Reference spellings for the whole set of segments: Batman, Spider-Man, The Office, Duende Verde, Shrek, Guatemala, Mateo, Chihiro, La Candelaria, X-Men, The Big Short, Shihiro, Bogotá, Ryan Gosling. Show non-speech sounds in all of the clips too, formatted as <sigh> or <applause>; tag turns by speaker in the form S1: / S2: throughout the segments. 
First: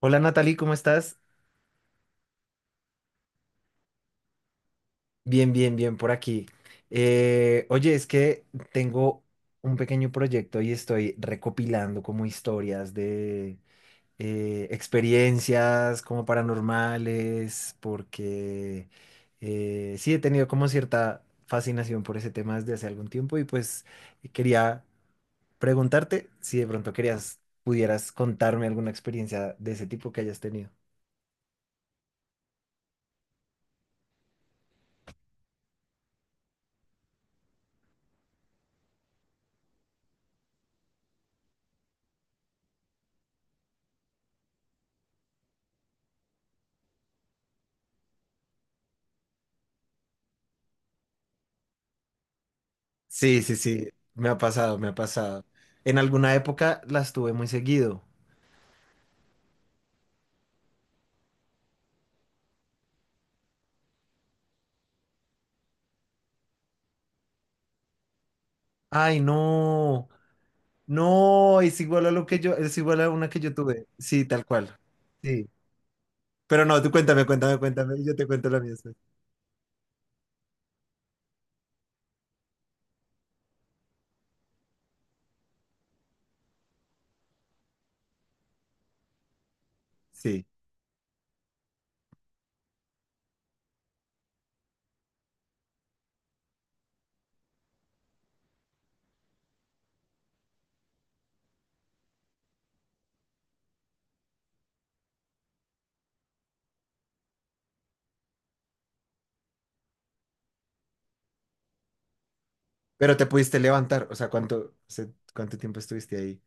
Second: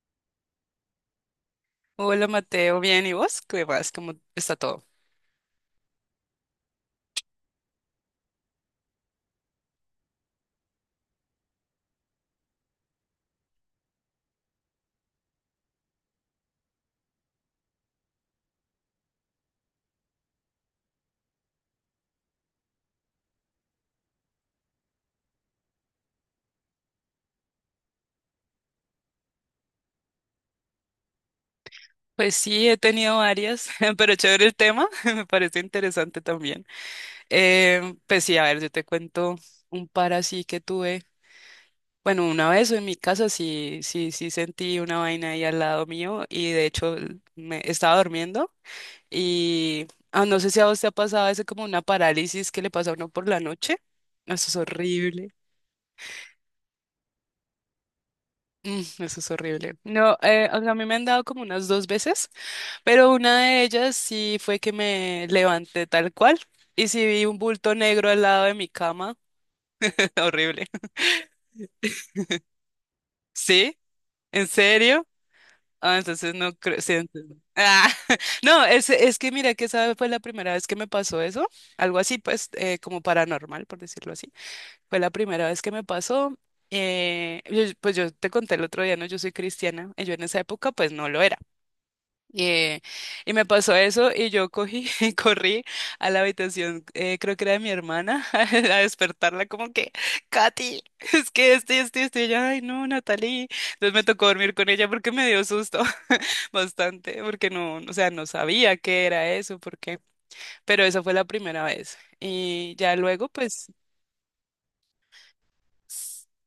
S1: Hola Natalie, ¿cómo estás?
S2: Hola Mateo, bien, ¿y vos? ¿Qué vas? ¿Cómo está todo?
S1: Bien, bien, bien por aquí. Oye, es que tengo un pequeño proyecto y estoy recopilando como historias de experiencias como paranormales, porque sí he tenido como cierta fascinación por ese tema desde hace algún tiempo y pues quería preguntarte si de pronto querías, pudieras contarme alguna experiencia de ese tipo que hayas tenido.
S2: Pues sí, he tenido varias, <laughs> pero chévere el tema, <laughs> me parece interesante también. Pues sí, a ver, yo te cuento un par así que tuve. Bueno, una vez en mi casa sí, sí, sí sentí una vaina ahí al lado mío y de hecho me estaba durmiendo y no sé si a vos te ha pasado ese como una parálisis que le pasa a uno por la
S1: Sí, sí,
S2: noche.
S1: sí, me ha
S2: Eso es
S1: pasado, me ha
S2: horrible.
S1: pasado. En alguna época las tuve muy seguido.
S2: Eso es horrible. No, o sea, a mí me han dado como unas dos veces. Pero una de ellas sí fue que me levanté tal cual. Y sí vi un bulto negro al lado de mi cama.
S1: Ay, no,
S2: <laughs> Horrible.
S1: no, es igual a una que yo
S2: ¿Sí?
S1: tuve. Sí, tal
S2: ¿En
S1: cual.
S2: serio?
S1: Sí.
S2: Ah, entonces no
S1: Pero no,
S2: creo.
S1: tú
S2: Sí,
S1: cuéntame, cuéntame,
S2: ah,
S1: cuéntame, y yo
S2: <laughs>
S1: te cuento la
S2: no,
S1: mía
S2: es,
S1: después.
S2: es que mira que esa fue la primera vez que me pasó eso. Algo así, pues, como paranormal, por decirlo así. Fue la primera vez que me pasó. Pues yo te conté el otro día, ¿no? Yo soy cristiana, y yo en esa
S1: Sí.
S2: época, pues no lo era. Y, eh, y me pasó eso y yo cogí, <laughs> y corrí a la habitación, creo que era de mi hermana, <laughs> a despertarla como que, Katy, <laughs> es que este, y ella, ay no, Natalie. Entonces me tocó dormir con ella porque me dio susto <laughs> bastante, porque no, o sea, no sabía qué era eso, porque, pero esa fue la primera vez. Y ya
S1: Pero te
S2: luego,
S1: pudiste
S2: pues...
S1: levantar, o sea, ¿cuánto tiempo estuviste ahí?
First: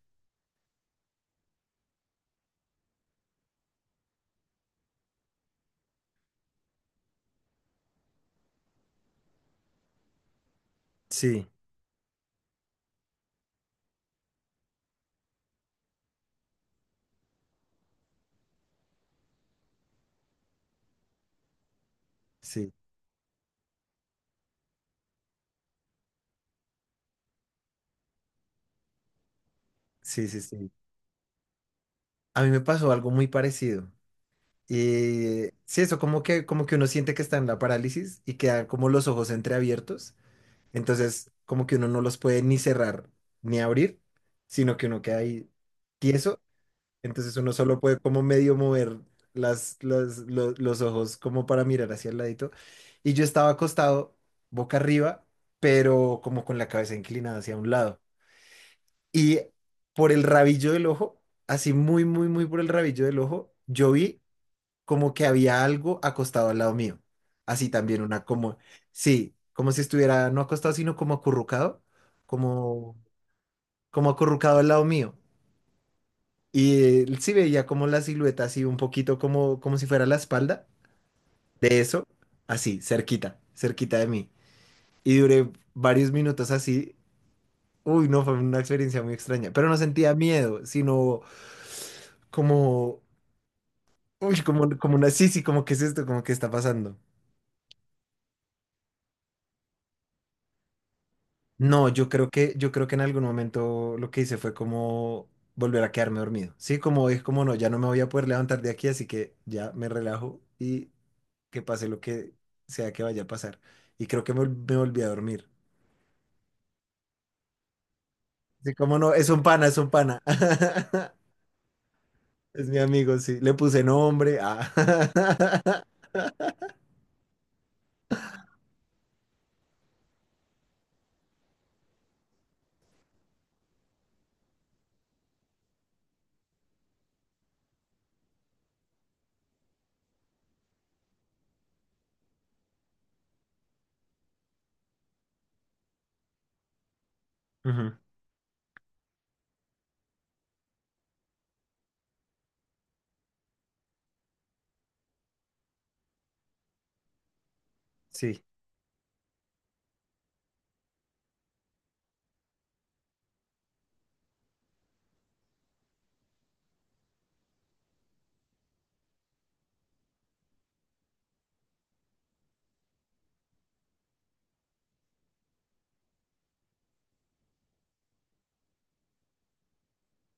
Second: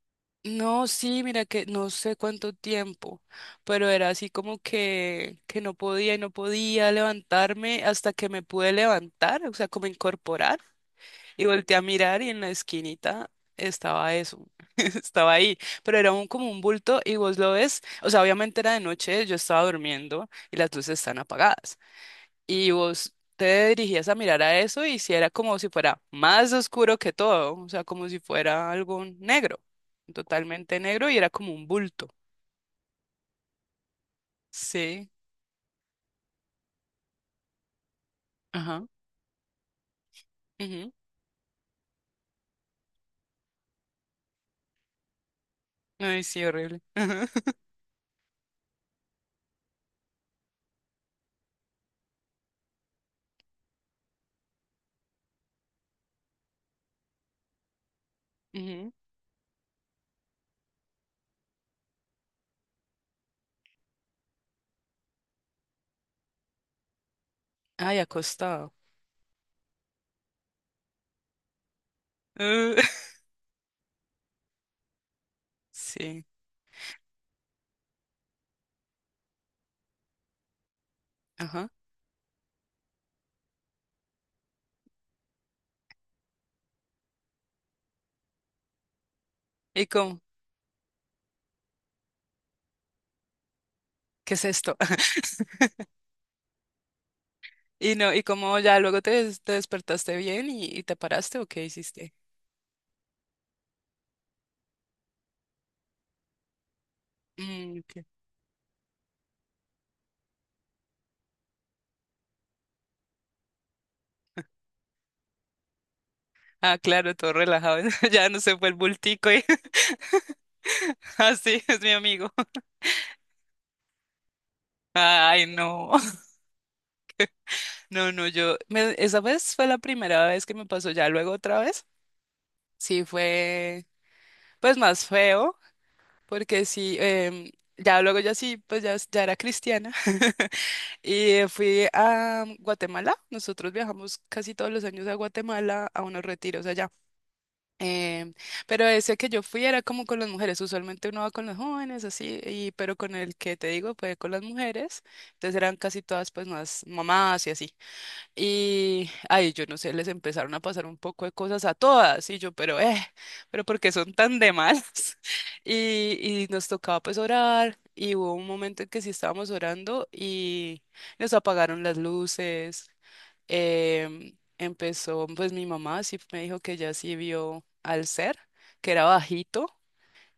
S2: No, sí, mira que no sé cuánto tiempo, pero era así como que no podía y no podía levantarme hasta que me pude levantar, o sea, como incorporar y
S1: Sí,
S2: volteé a mirar y en la esquinita estaba eso, <laughs> estaba ahí, pero era como un bulto y vos lo ves, o sea, obviamente era de noche, yo estaba durmiendo y las luces están apagadas, y
S1: sí,
S2: vos te dirigías a mirar a eso y si era como si fuera más oscuro que todo, o sea, como si fuera algo negro,
S1: sí, sí, sí.
S2: totalmente negro y era como un bulto.
S1: A mí me pasó algo muy parecido.
S2: Sí,
S1: Y sí, eso, como que uno siente que está en la parálisis y quedan como
S2: ajá.
S1: los ojos entreabiertos.
S2: Ujú.
S1: Entonces, como que uno no los puede ni cerrar ni abrir, sino que uno queda ahí
S2: Ay,
S1: tieso.
S2: sí, horrible. Ajá,
S1: Entonces uno solo puede como medio mover los ojos como para mirar hacia el ladito. Y yo estaba acostado boca arriba, pero como con la cabeza inclinada hacia un lado.
S2: ujú.
S1: Y por el rabillo del ojo, así muy, muy, muy por el rabillo del ojo, yo vi como que había algo acostado al lado mío. Así
S2: Ay,
S1: también una como,
S2: acostado.
S1: sí, como si estuviera no acostado, sino como acurrucado,
S2: Uh,
S1: como,
S2: <laughs>
S1: como acurrucado al lado mío.
S2: sí,
S1: Y sí veía como la silueta así un poquito como, como si fuera la espalda
S2: ajá.
S1: de eso, así, cerquita, cerquita de mí. Y duré varios minutos así. Uy, no, fue una experiencia muy extraña, pero no
S2: ¿Y
S1: sentía
S2: cómo?
S1: miedo, sino como,
S2: ¿Qué
S1: uy,
S2: es
S1: como,
S2: esto?
S1: como una, sí,
S2: <laughs>
S1: sí, como, ¿qué es esto? Como, ¿qué está pasando?
S2: Y no, ¿y cómo ya luego te despertaste bien y te paraste o qué
S1: No, yo
S2: hiciste?
S1: creo que, yo creo que en algún momento lo que hice fue como volver a quedarme dormido. Sí, como es como no, ya
S2: Mm,
S1: no me voy
S2: ok.
S1: a poder levantar de aquí, así que ya me relajo y que pase lo que sea que vaya a pasar. Y creo que me volví a dormir.
S2: Ah, claro, todo relajado. <laughs> Ya no se fue
S1: Sí,
S2: el
S1: como no, es
S2: bultico
S1: un
S2: y
S1: pana, es un pana. <laughs>
S2: <laughs> así es mi amigo.
S1: Es mi amigo, sí. Le puse nombre. Ah.
S2: Ay, no. <laughs> No, no, esa vez fue la primera vez que me pasó ya luego otra vez. Sí fue pues más feo porque sí ya luego ya sí pues ya, ya era cristiana <laughs> y fui a Guatemala. Nosotros viajamos casi todos los años a Guatemala a unos retiros allá.
S1: <laughs> Ujú.
S2: Em, pero ese que yo fui era como con las mujeres, usualmente uno va con los jóvenes así, y, pero con el que te digo fue con las mujeres, entonces eran casi todas pues más mamás y así.
S1: Sí,
S2: Y, ay, yo no sé, les empezaron a pasar un poco de cosas a todas, y yo, pero ¿por qué son tan de malas? <laughs> Y nos tocaba pues orar, y hubo un momento en que sí estábamos orando y nos apagaron las luces. Empezó, pues mi mamá sí me dijo que ya sí vio al ser, que era bajito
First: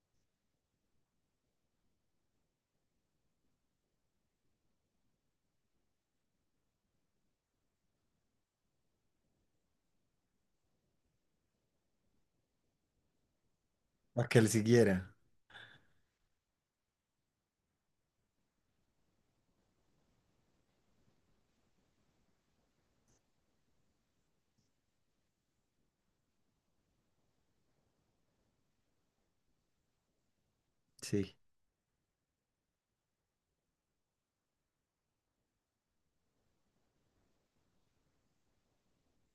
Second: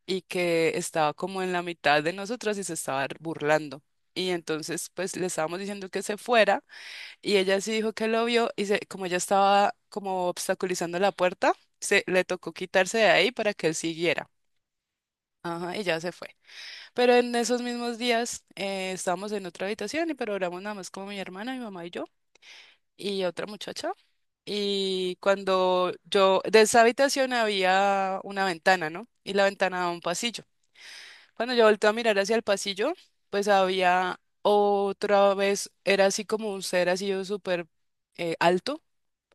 S2: y que estaba como en la mitad de nosotras y se estaba burlando. Y entonces, pues le estábamos diciendo que se fuera. Y ella sí dijo que lo vio como ella estaba como obstaculizando la puerta, se le tocó quitarse de ahí para que él
S1: para
S2: siguiera.
S1: que él siguiera.
S2: Ajá, y ya se fue. Pero en esos mismos días estábamos en otra habitación y pero programamos nada más como mi hermana, mi mamá y yo y otra muchacha. Y de esa habitación había una ventana, ¿no? Y la ventana daba a un pasillo.
S1: Sí.
S2: Cuando yo volteé a mirar hacia el pasillo, pues había otra vez, era así como un ser así súper alto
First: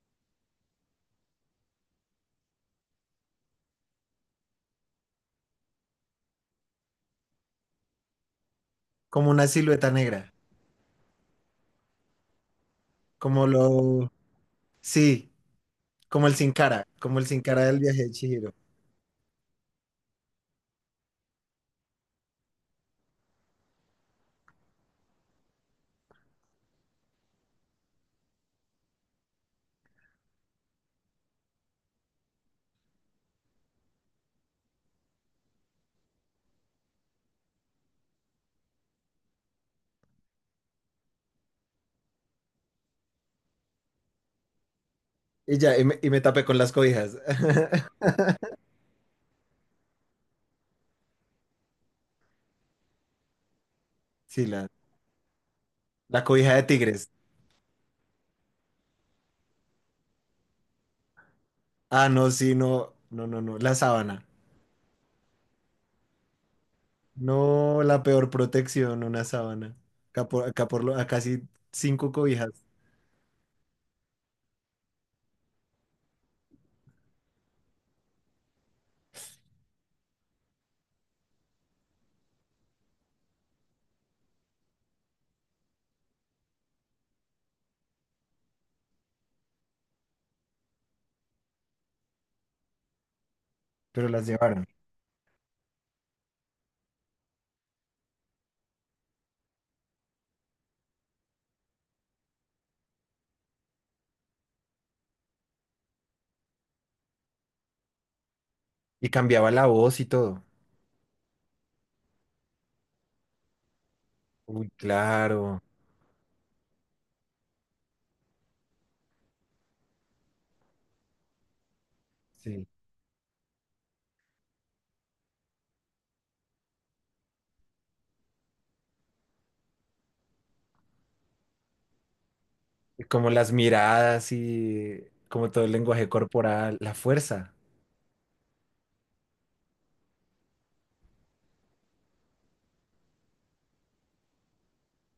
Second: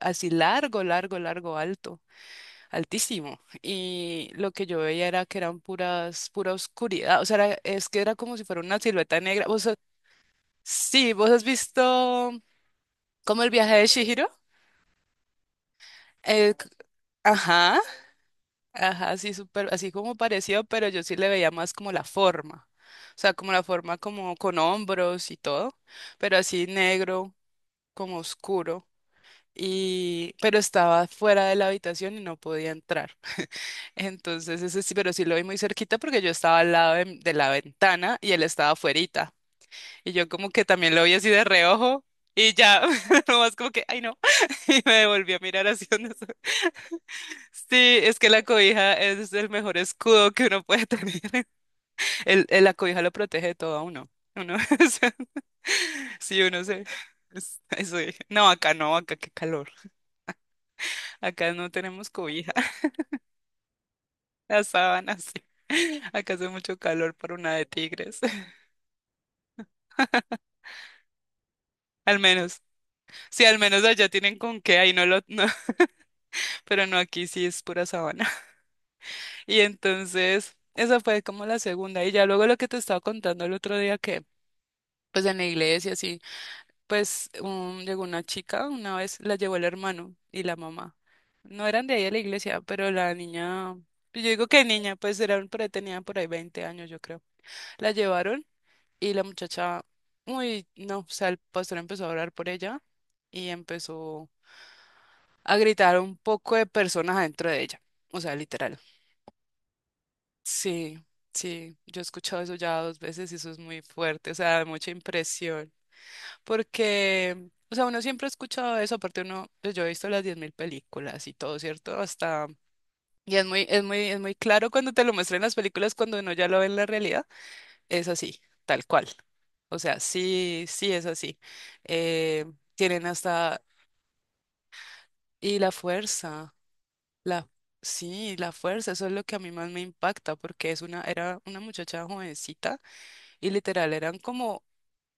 S2: así largo, largo, largo, alto, altísimo. Y lo que yo veía era que eran pura oscuridad. O sea, es que era como si fuera una silueta
S1: Como
S2: negra.
S1: una
S2: ¿Vos,
S1: silueta negra.
S2: sí, vos has visto como
S1: Como
S2: el viaje de
S1: lo.
S2: Shihiro?
S1: Sí, como el sin
S2: Eh, c-
S1: cara. Como el sin cara del
S2: ajá,
S1: viaje de Chihiro.
S2: ajá, así súper, así como parecido, pero yo sí le veía más como la forma. O sea, como la forma como con hombros y todo, pero así negro, como oscuro. Y, pero estaba fuera de la habitación y no podía entrar. Entonces, ese sí, pero sí lo vi muy cerquita porque yo estaba al lado de la ventana y él estaba afuerita. Y yo como que también lo vi así de reojo y ya, <laughs> nomás como que, ay no, <laughs> y me volví a
S1: Y
S2: mirar
S1: ya,
S2: así
S1: y
S2: donde
S1: me
S2: se-
S1: tapé con las cobijas.
S2: Sí,
S1: <laughs>
S2: es que la cobija es el mejor escudo que uno puede tener. <laughs> La cobija lo protege de todo a uno.
S1: Sí,
S2: Uno,
S1: la,
S2: <laughs> o sea,
S1: la
S2: sí,
S1: cobija de tigres.
S2: Eso dije. No, acá no, acá qué calor. Acá no
S1: Ah,
S2: tenemos
S1: no,
S2: cobija,
S1: sí, no, no, no, no, la sábana.
S2: <laughs> las sábanas, sí. Acá hace mucho calor para una de
S1: No, la
S2: tigres.
S1: peor protección, una sábana. Acá, por, acá, por lo- acá sí cinco
S2: Al
S1: cobijas,
S2: menos, sí, al menos allá tienen con qué, ahí no lo, no, <laughs> pero no aquí sí es pura sabana. <laughs> Y entonces, esa fue como la segunda. Y ya luego lo que te estaba contando el otro día que, pues en la iglesia, así pues llegó una chica, una vez la llevó el hermano y la mamá. No eran de ahí a la iglesia, pero la niña,
S1: pero
S2: yo
S1: las
S2: digo que
S1: llevaron.
S2: niña, pues era, por ahí tenía por ahí 20 años, yo creo. La llevaron y la muchacha, uy, no, o sea, el pastor empezó a orar por ella y empezó a gritar un poco de personas adentro de ella. O sea, literal.
S1: Y cambiaba la voz y todo.
S2: Sí, sí, yo he escuchado eso ya 2 veces y eso es muy fuerte, o sea, da
S1: Uy,
S2: mucha
S1: claro,
S2: impresión. Porque, o sea, uno siempre ha escuchado eso, aparte uno, pues yo he visto las 10.000 películas y todo, ¿cierto? Hasta...
S1: sí.
S2: Y es muy, es muy, es muy claro cuando te lo muestran en las películas, cuando uno ya lo ve en la realidad, es así, tal cual. O sea, sí, sí es así. Eh,
S1: Y
S2: Tienen
S1: como las
S2: hasta...
S1: miradas y como
S2: Y
S1: todo el
S2: la
S1: lenguaje
S2: fuerza.
S1: corporal, la
S2: La,
S1: fuerza.
S2: sí, la fuerza, eso es lo que a mí más me impacta, porque era una muchacha jovencita y literal eran como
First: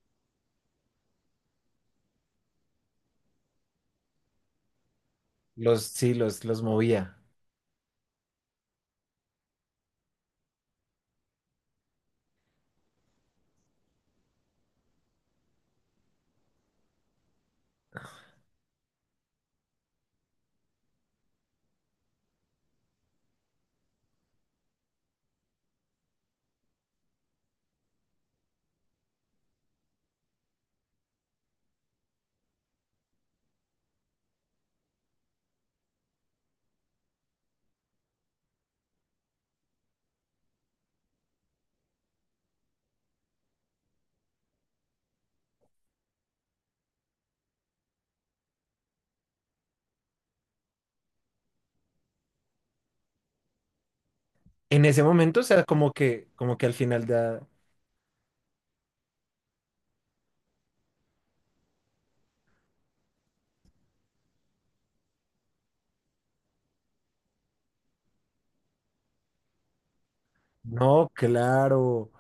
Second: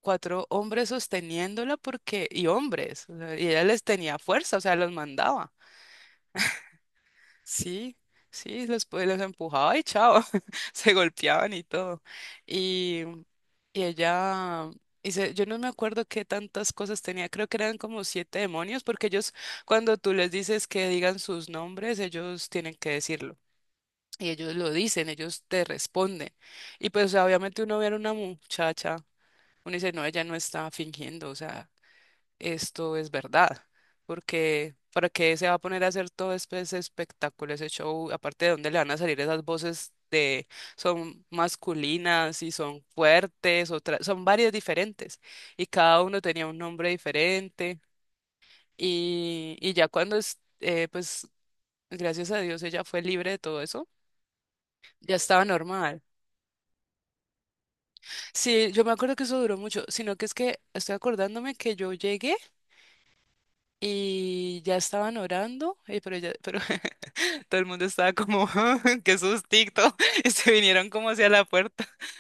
S2: cuatro hombres sosteniéndola porque, y hombres, o sea, y ella les tenía fuerza, o sea, los mandaba.
S1: Los, sí, los movía.
S2: Sí, sí, los empujaba y chao, <laughs> se golpeaban y todo. Y, y ella, yo no me acuerdo qué tantas cosas tenía, creo que eran como siete demonios, porque ellos, cuando tú les dices que digan sus nombres, ellos tienen que decirlo. Y ellos lo dicen, ellos te responden. Y pues, o sea, obviamente uno ve a una muchacha, uno dice, no, ella no está fingiendo, o sea, esto es verdad. Porque, ¿para qué se va a poner a hacer todo ese espectáculo, ese show? Aparte de dónde le van a salir esas voces de, son masculinas y son fuertes, otras, son varias diferentes. Y cada uno tenía un nombre diferente. Y ya gracias a Dios, ella fue libre de todo eso,
S1: En ese
S2: ya
S1: momento, o
S2: estaba
S1: sea,
S2: normal.
S1: como que al final da.
S2: Sí, yo me acuerdo que eso duró mucho, sino que es que estoy acordándome que yo llegué y ya estaban orando, pero, ya, pero <laughs> todo el mundo estaba como, <laughs> "Ah, qué sustito, <laughs> y se vinieron
S1: No,
S2: como hacia la puerta.
S1: claro.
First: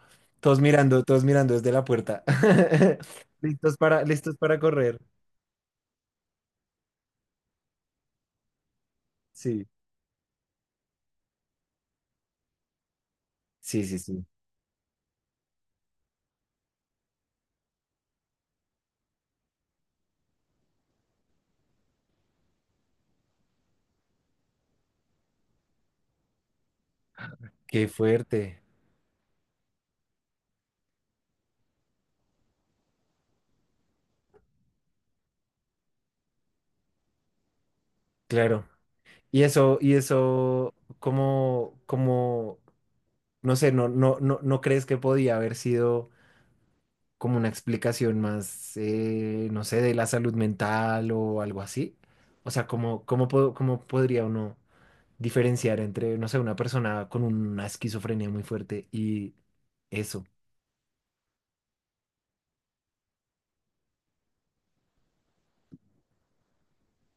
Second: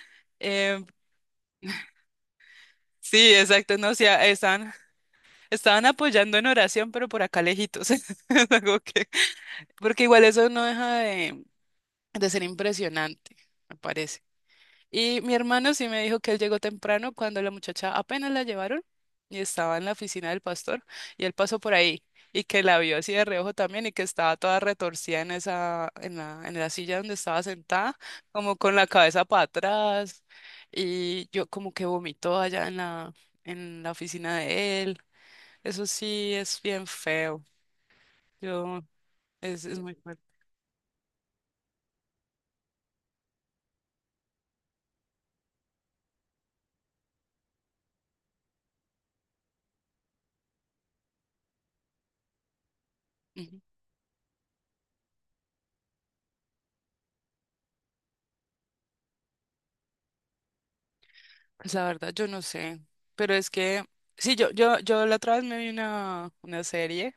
S2: Em,
S1: Todos mirando desde la puerta. <laughs>
S2: sí,
S1: Listos
S2: exacto, no, o
S1: para,
S2: sea,
S1: listos para
S2: estaban,
S1: correr.
S2: estaban apoyando en oración, pero por acá lejitos, <laughs> es algo que,
S1: Sí,
S2: porque igual eso no deja de ser impresionante, me
S1: sí, sí,
S2: parece.
S1: sí.
S2: Y mi hermano sí me dijo que él llegó temprano cuando la muchacha apenas la llevaron y estaba en la oficina del pastor y él pasó por ahí y que la vio así de reojo también y que estaba toda retorcida en la silla donde estaba
S1: Qué
S2: sentada, como
S1: fuerte.
S2: con la cabeza para atrás y yo como que vomitó allá en la oficina de él. Eso sí es bien feo.
S1: Claro.
S2: Yo, es, es
S1: Y
S2: muy fuerte.
S1: eso, como, como, no sé, no, no, no, ¿no crees que podía haber sido como una explicación más, no sé, de la salud mental o algo así? O sea, ¿cómo, cómo, po- cómo podría uno diferenciar entre, no sé, una persona con una esquizofrenia muy fuerte y eso?
S2: Pues la verdad, yo no sé, pero es que, sí, yo la otra vez me vi una serie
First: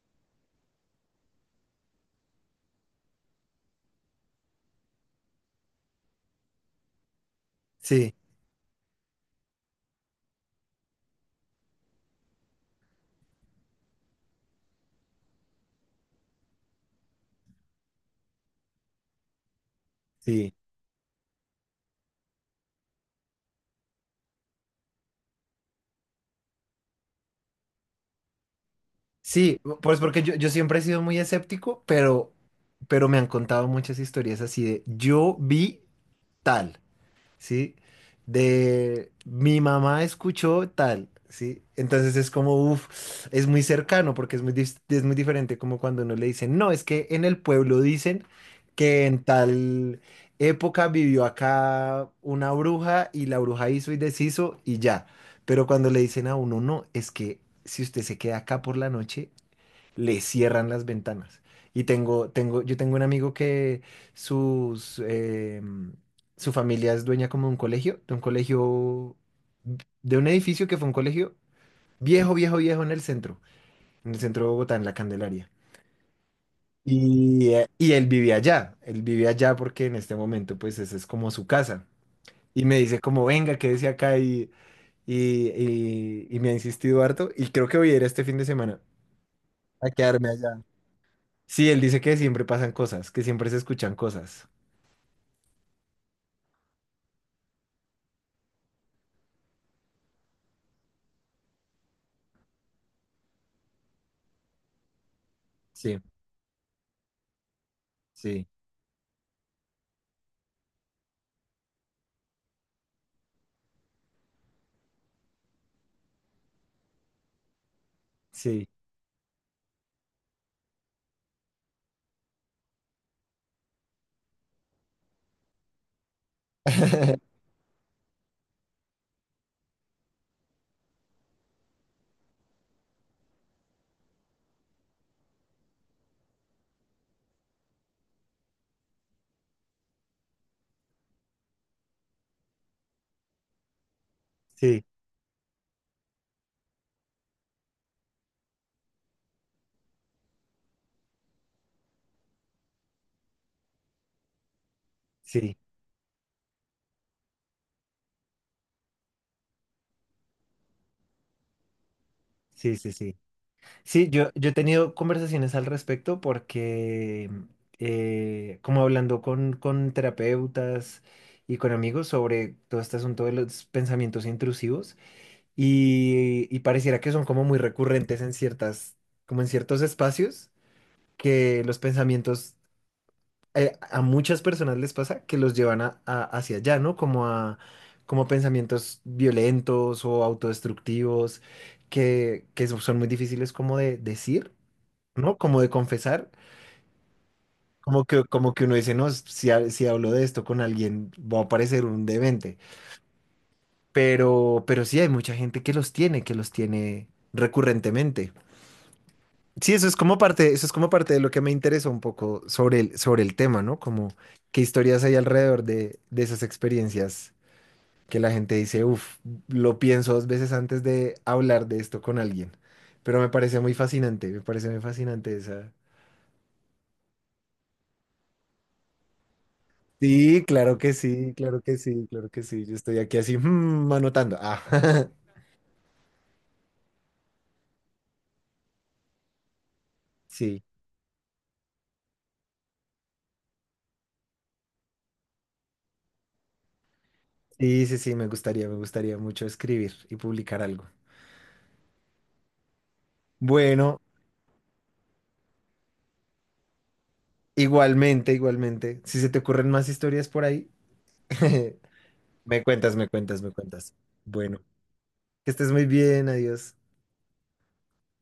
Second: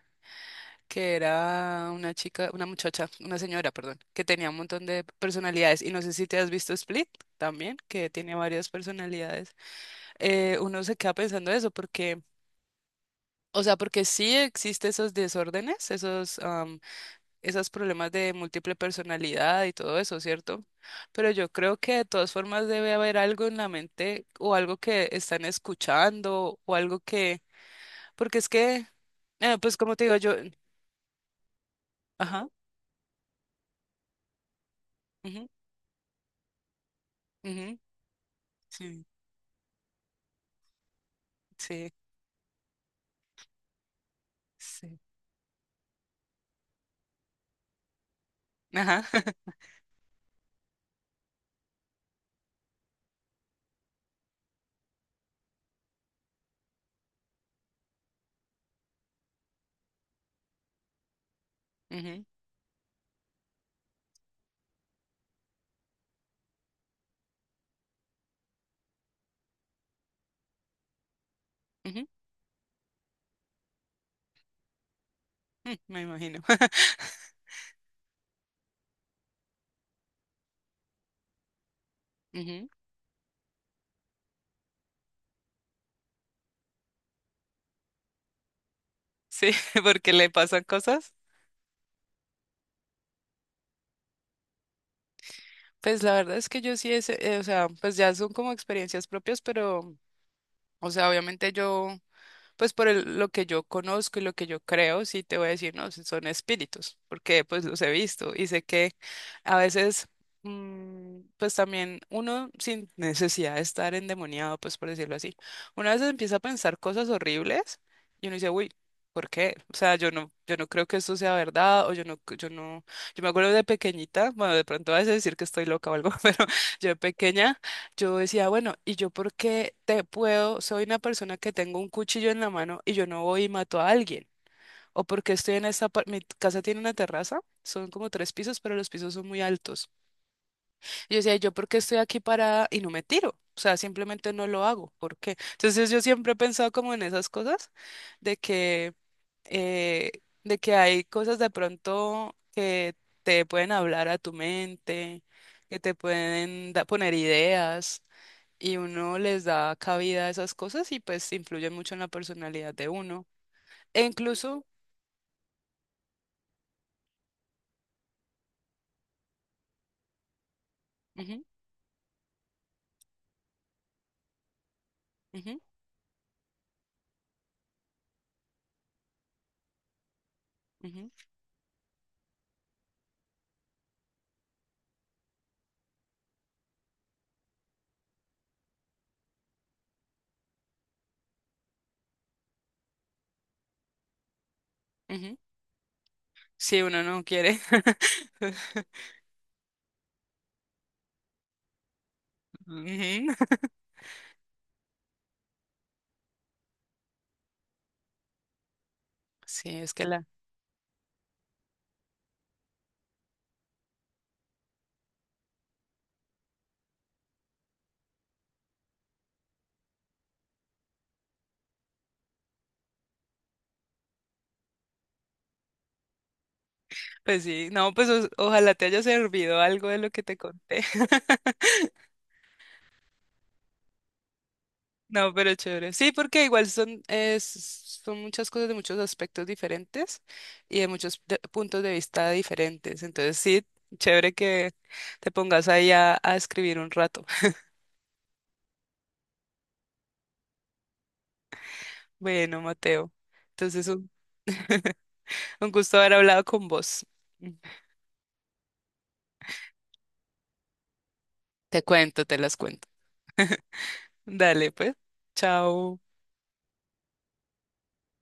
S2: que era una chica, una muchacha, una señora, perdón, que tenía un montón de personalidades y no sé si te has visto Split también, que
S1: Sí,
S2: tiene varias personalidades. Uno se queda pensando eso porque, o sea, porque sí existe esos desórdenes, esos problemas de múltiple personalidad y todo eso,
S1: sí,
S2: ¿cierto? Pero yo creo que de todas formas debe haber algo en la mente o algo que están escuchando o algo que, porque es que,
S1: sí,
S2: pues como
S1: pues
S2: te digo
S1: porque yo,
S2: yo,
S1: yo siempre he sido muy escéptico,
S2: ajá,
S1: pero me han contado muchas historias así de yo
S2: ujú,
S1: vi tal. ¿Sí?
S2: ujú, sí,
S1: De mi mamá escuchó tal, ¿sí?
S2: sí,
S1: Entonces es como, uff, es muy cercano porque es muy, dis-
S2: sí,
S1: es muy diferente como cuando uno le dicen, no, es que en el pueblo dicen que
S2: ajá,
S1: en
S2: <laughs>
S1: tal época vivió acá una bruja y la bruja hizo y deshizo y ya. Pero cuando le dicen a uno, no, es que si usted se queda acá por la noche, le cierran las ventanas. Y
S2: ujú,
S1: yo tengo un amigo que sus, em, su familia es dueña como de un colegio, de un edificio que fue un colegio
S2: ujú,
S1: viejo, viejo, viejo en el centro de Bogotá, en La Candelaria.
S2: mm, me imagino,
S1: Y él vivía allá porque en este momento pues esa es como su casa. Y
S2: ujú,
S1: me dice como, venga, quédese acá y, y me ha insistido harto y creo que voy a ir este fin de semana
S2: sí, <laughs>
S1: a
S2: porque
S1: quedarme
S2: le
S1: allá.
S2: pasan cosas.
S1: Sí, él dice que siempre pasan cosas, que siempre se escuchan cosas.
S2: Pues la verdad es que yo sí, o sea, pues ya son como experiencias propias, pero, o sea, obviamente yo... pues lo que yo conozco y lo que yo creo, sí te voy a decir, no,
S1: Sí,
S2: sí son espíritus, porque pues los he visto
S1: sí,
S2: y sé que a veces, pues también uno sin necesidad de estar endemoniado, pues por decirlo así, una vez empieza a pensar cosas horribles y uno dice,
S1: sí.
S2: uy. ¿Por qué? O sea, yo no, yo no creo que esto sea verdad, o yo no, yo no, yo me acuerdo de pequeñita, bueno, de pronto vas a decir que estoy loca o algo, <laughs> pero yo de
S1: <laughs>
S2: pequeña yo decía, bueno, ¿y yo por qué te puedo? Soy una persona que tengo un cuchillo en la mano y yo no voy y mato a alguien. O porque estoy mi casa tiene una terraza, son como tres pisos, pero los pisos son muy altos. Y yo decía, ¿yo por qué estoy aquí parada y no me tiro? O sea, simplemente no lo
S1: Sí,
S2: hago. ¿Por qué? Entonces yo siempre he pensado como en esas cosas, de que, eh, de que hay cosas de pronto que te pueden hablar a tu mente,
S1: sí,
S2: que te pueden poner ideas y uno les da cabida a esas cosas y pues influyen mucho en la personalidad
S1: sí,
S2: de
S1: sí, sí.
S2: uno. E
S1: Sí, yo he
S2: incluso,
S1: tenido conversaciones al respecto porque, como hablando con terapeutas
S2: ujú,
S1: y con amigos sobre todo este asunto de los pensamientos intrusivos
S2: ujú,
S1: y pareciera que son como muy recurrentes en ciertas, como en ciertos espacios,
S2: ujú,
S1: que los pensamientos a muchas personas les pasa que los llevan hacia allá, ¿no? Como a, como a pensamientos violentos o autodestructivos son muy difíciles como de decir, ¿no?
S2: ujú,
S1: Como de confesar,
S2: si uno no quiere.
S1: como que uno
S2: <laughs>
S1: dice, no, si hablo de esto con alguien, va a parecer un demente.
S2: Ujú.
S1: Pero sí hay mucha gente que los tiene recurrentemente.
S2: Sí,
S1: Sí, eso
S2: es
S1: es
S2: que
S1: como
S2: la...
S1: parte, eso es como parte de lo que me interesa un poco sobre el tema, ¿no? Como qué historias hay alrededor de esas experiencias que la gente dice, uff, lo pienso dos veces antes de hablar de esto con alguien. Pero me parece muy fascinante, me parece muy fascinante esa.
S2: Pues sí, no, pues ojalá te haya servido algo de lo que te
S1: Sí, claro
S2: conté.
S1: que sí, claro
S2: <laughs>
S1: que sí, claro que sí. Yo estoy aquí así, anotando. Ah,
S2: No, pero chévere. Sí, porque igual son, son muchas cosas de muchos aspectos diferentes
S1: <laughs> sí,
S2: y de muchos puntos de vista diferentes. Entonces, sí, chévere que te pongas ahí a escribir un rato.
S1: sí, sí, sí, me gustaría mucho escribir y publicar algo.
S2: Bueno, Mateo. Entonces,
S1: Bueno,
S2: un, <laughs> un gusto haber hablado con vos.
S1: igualmente, igualmente. Si se te ocurren más historias por ahí. <laughs>
S2: Te cuento, te las
S1: Me
S2: cuento.
S1: cuentas, me cuentas, me cuentas. Bueno,
S2: Dale, pues.
S1: que estés muy
S2: Chao.
S1: bien, adiós.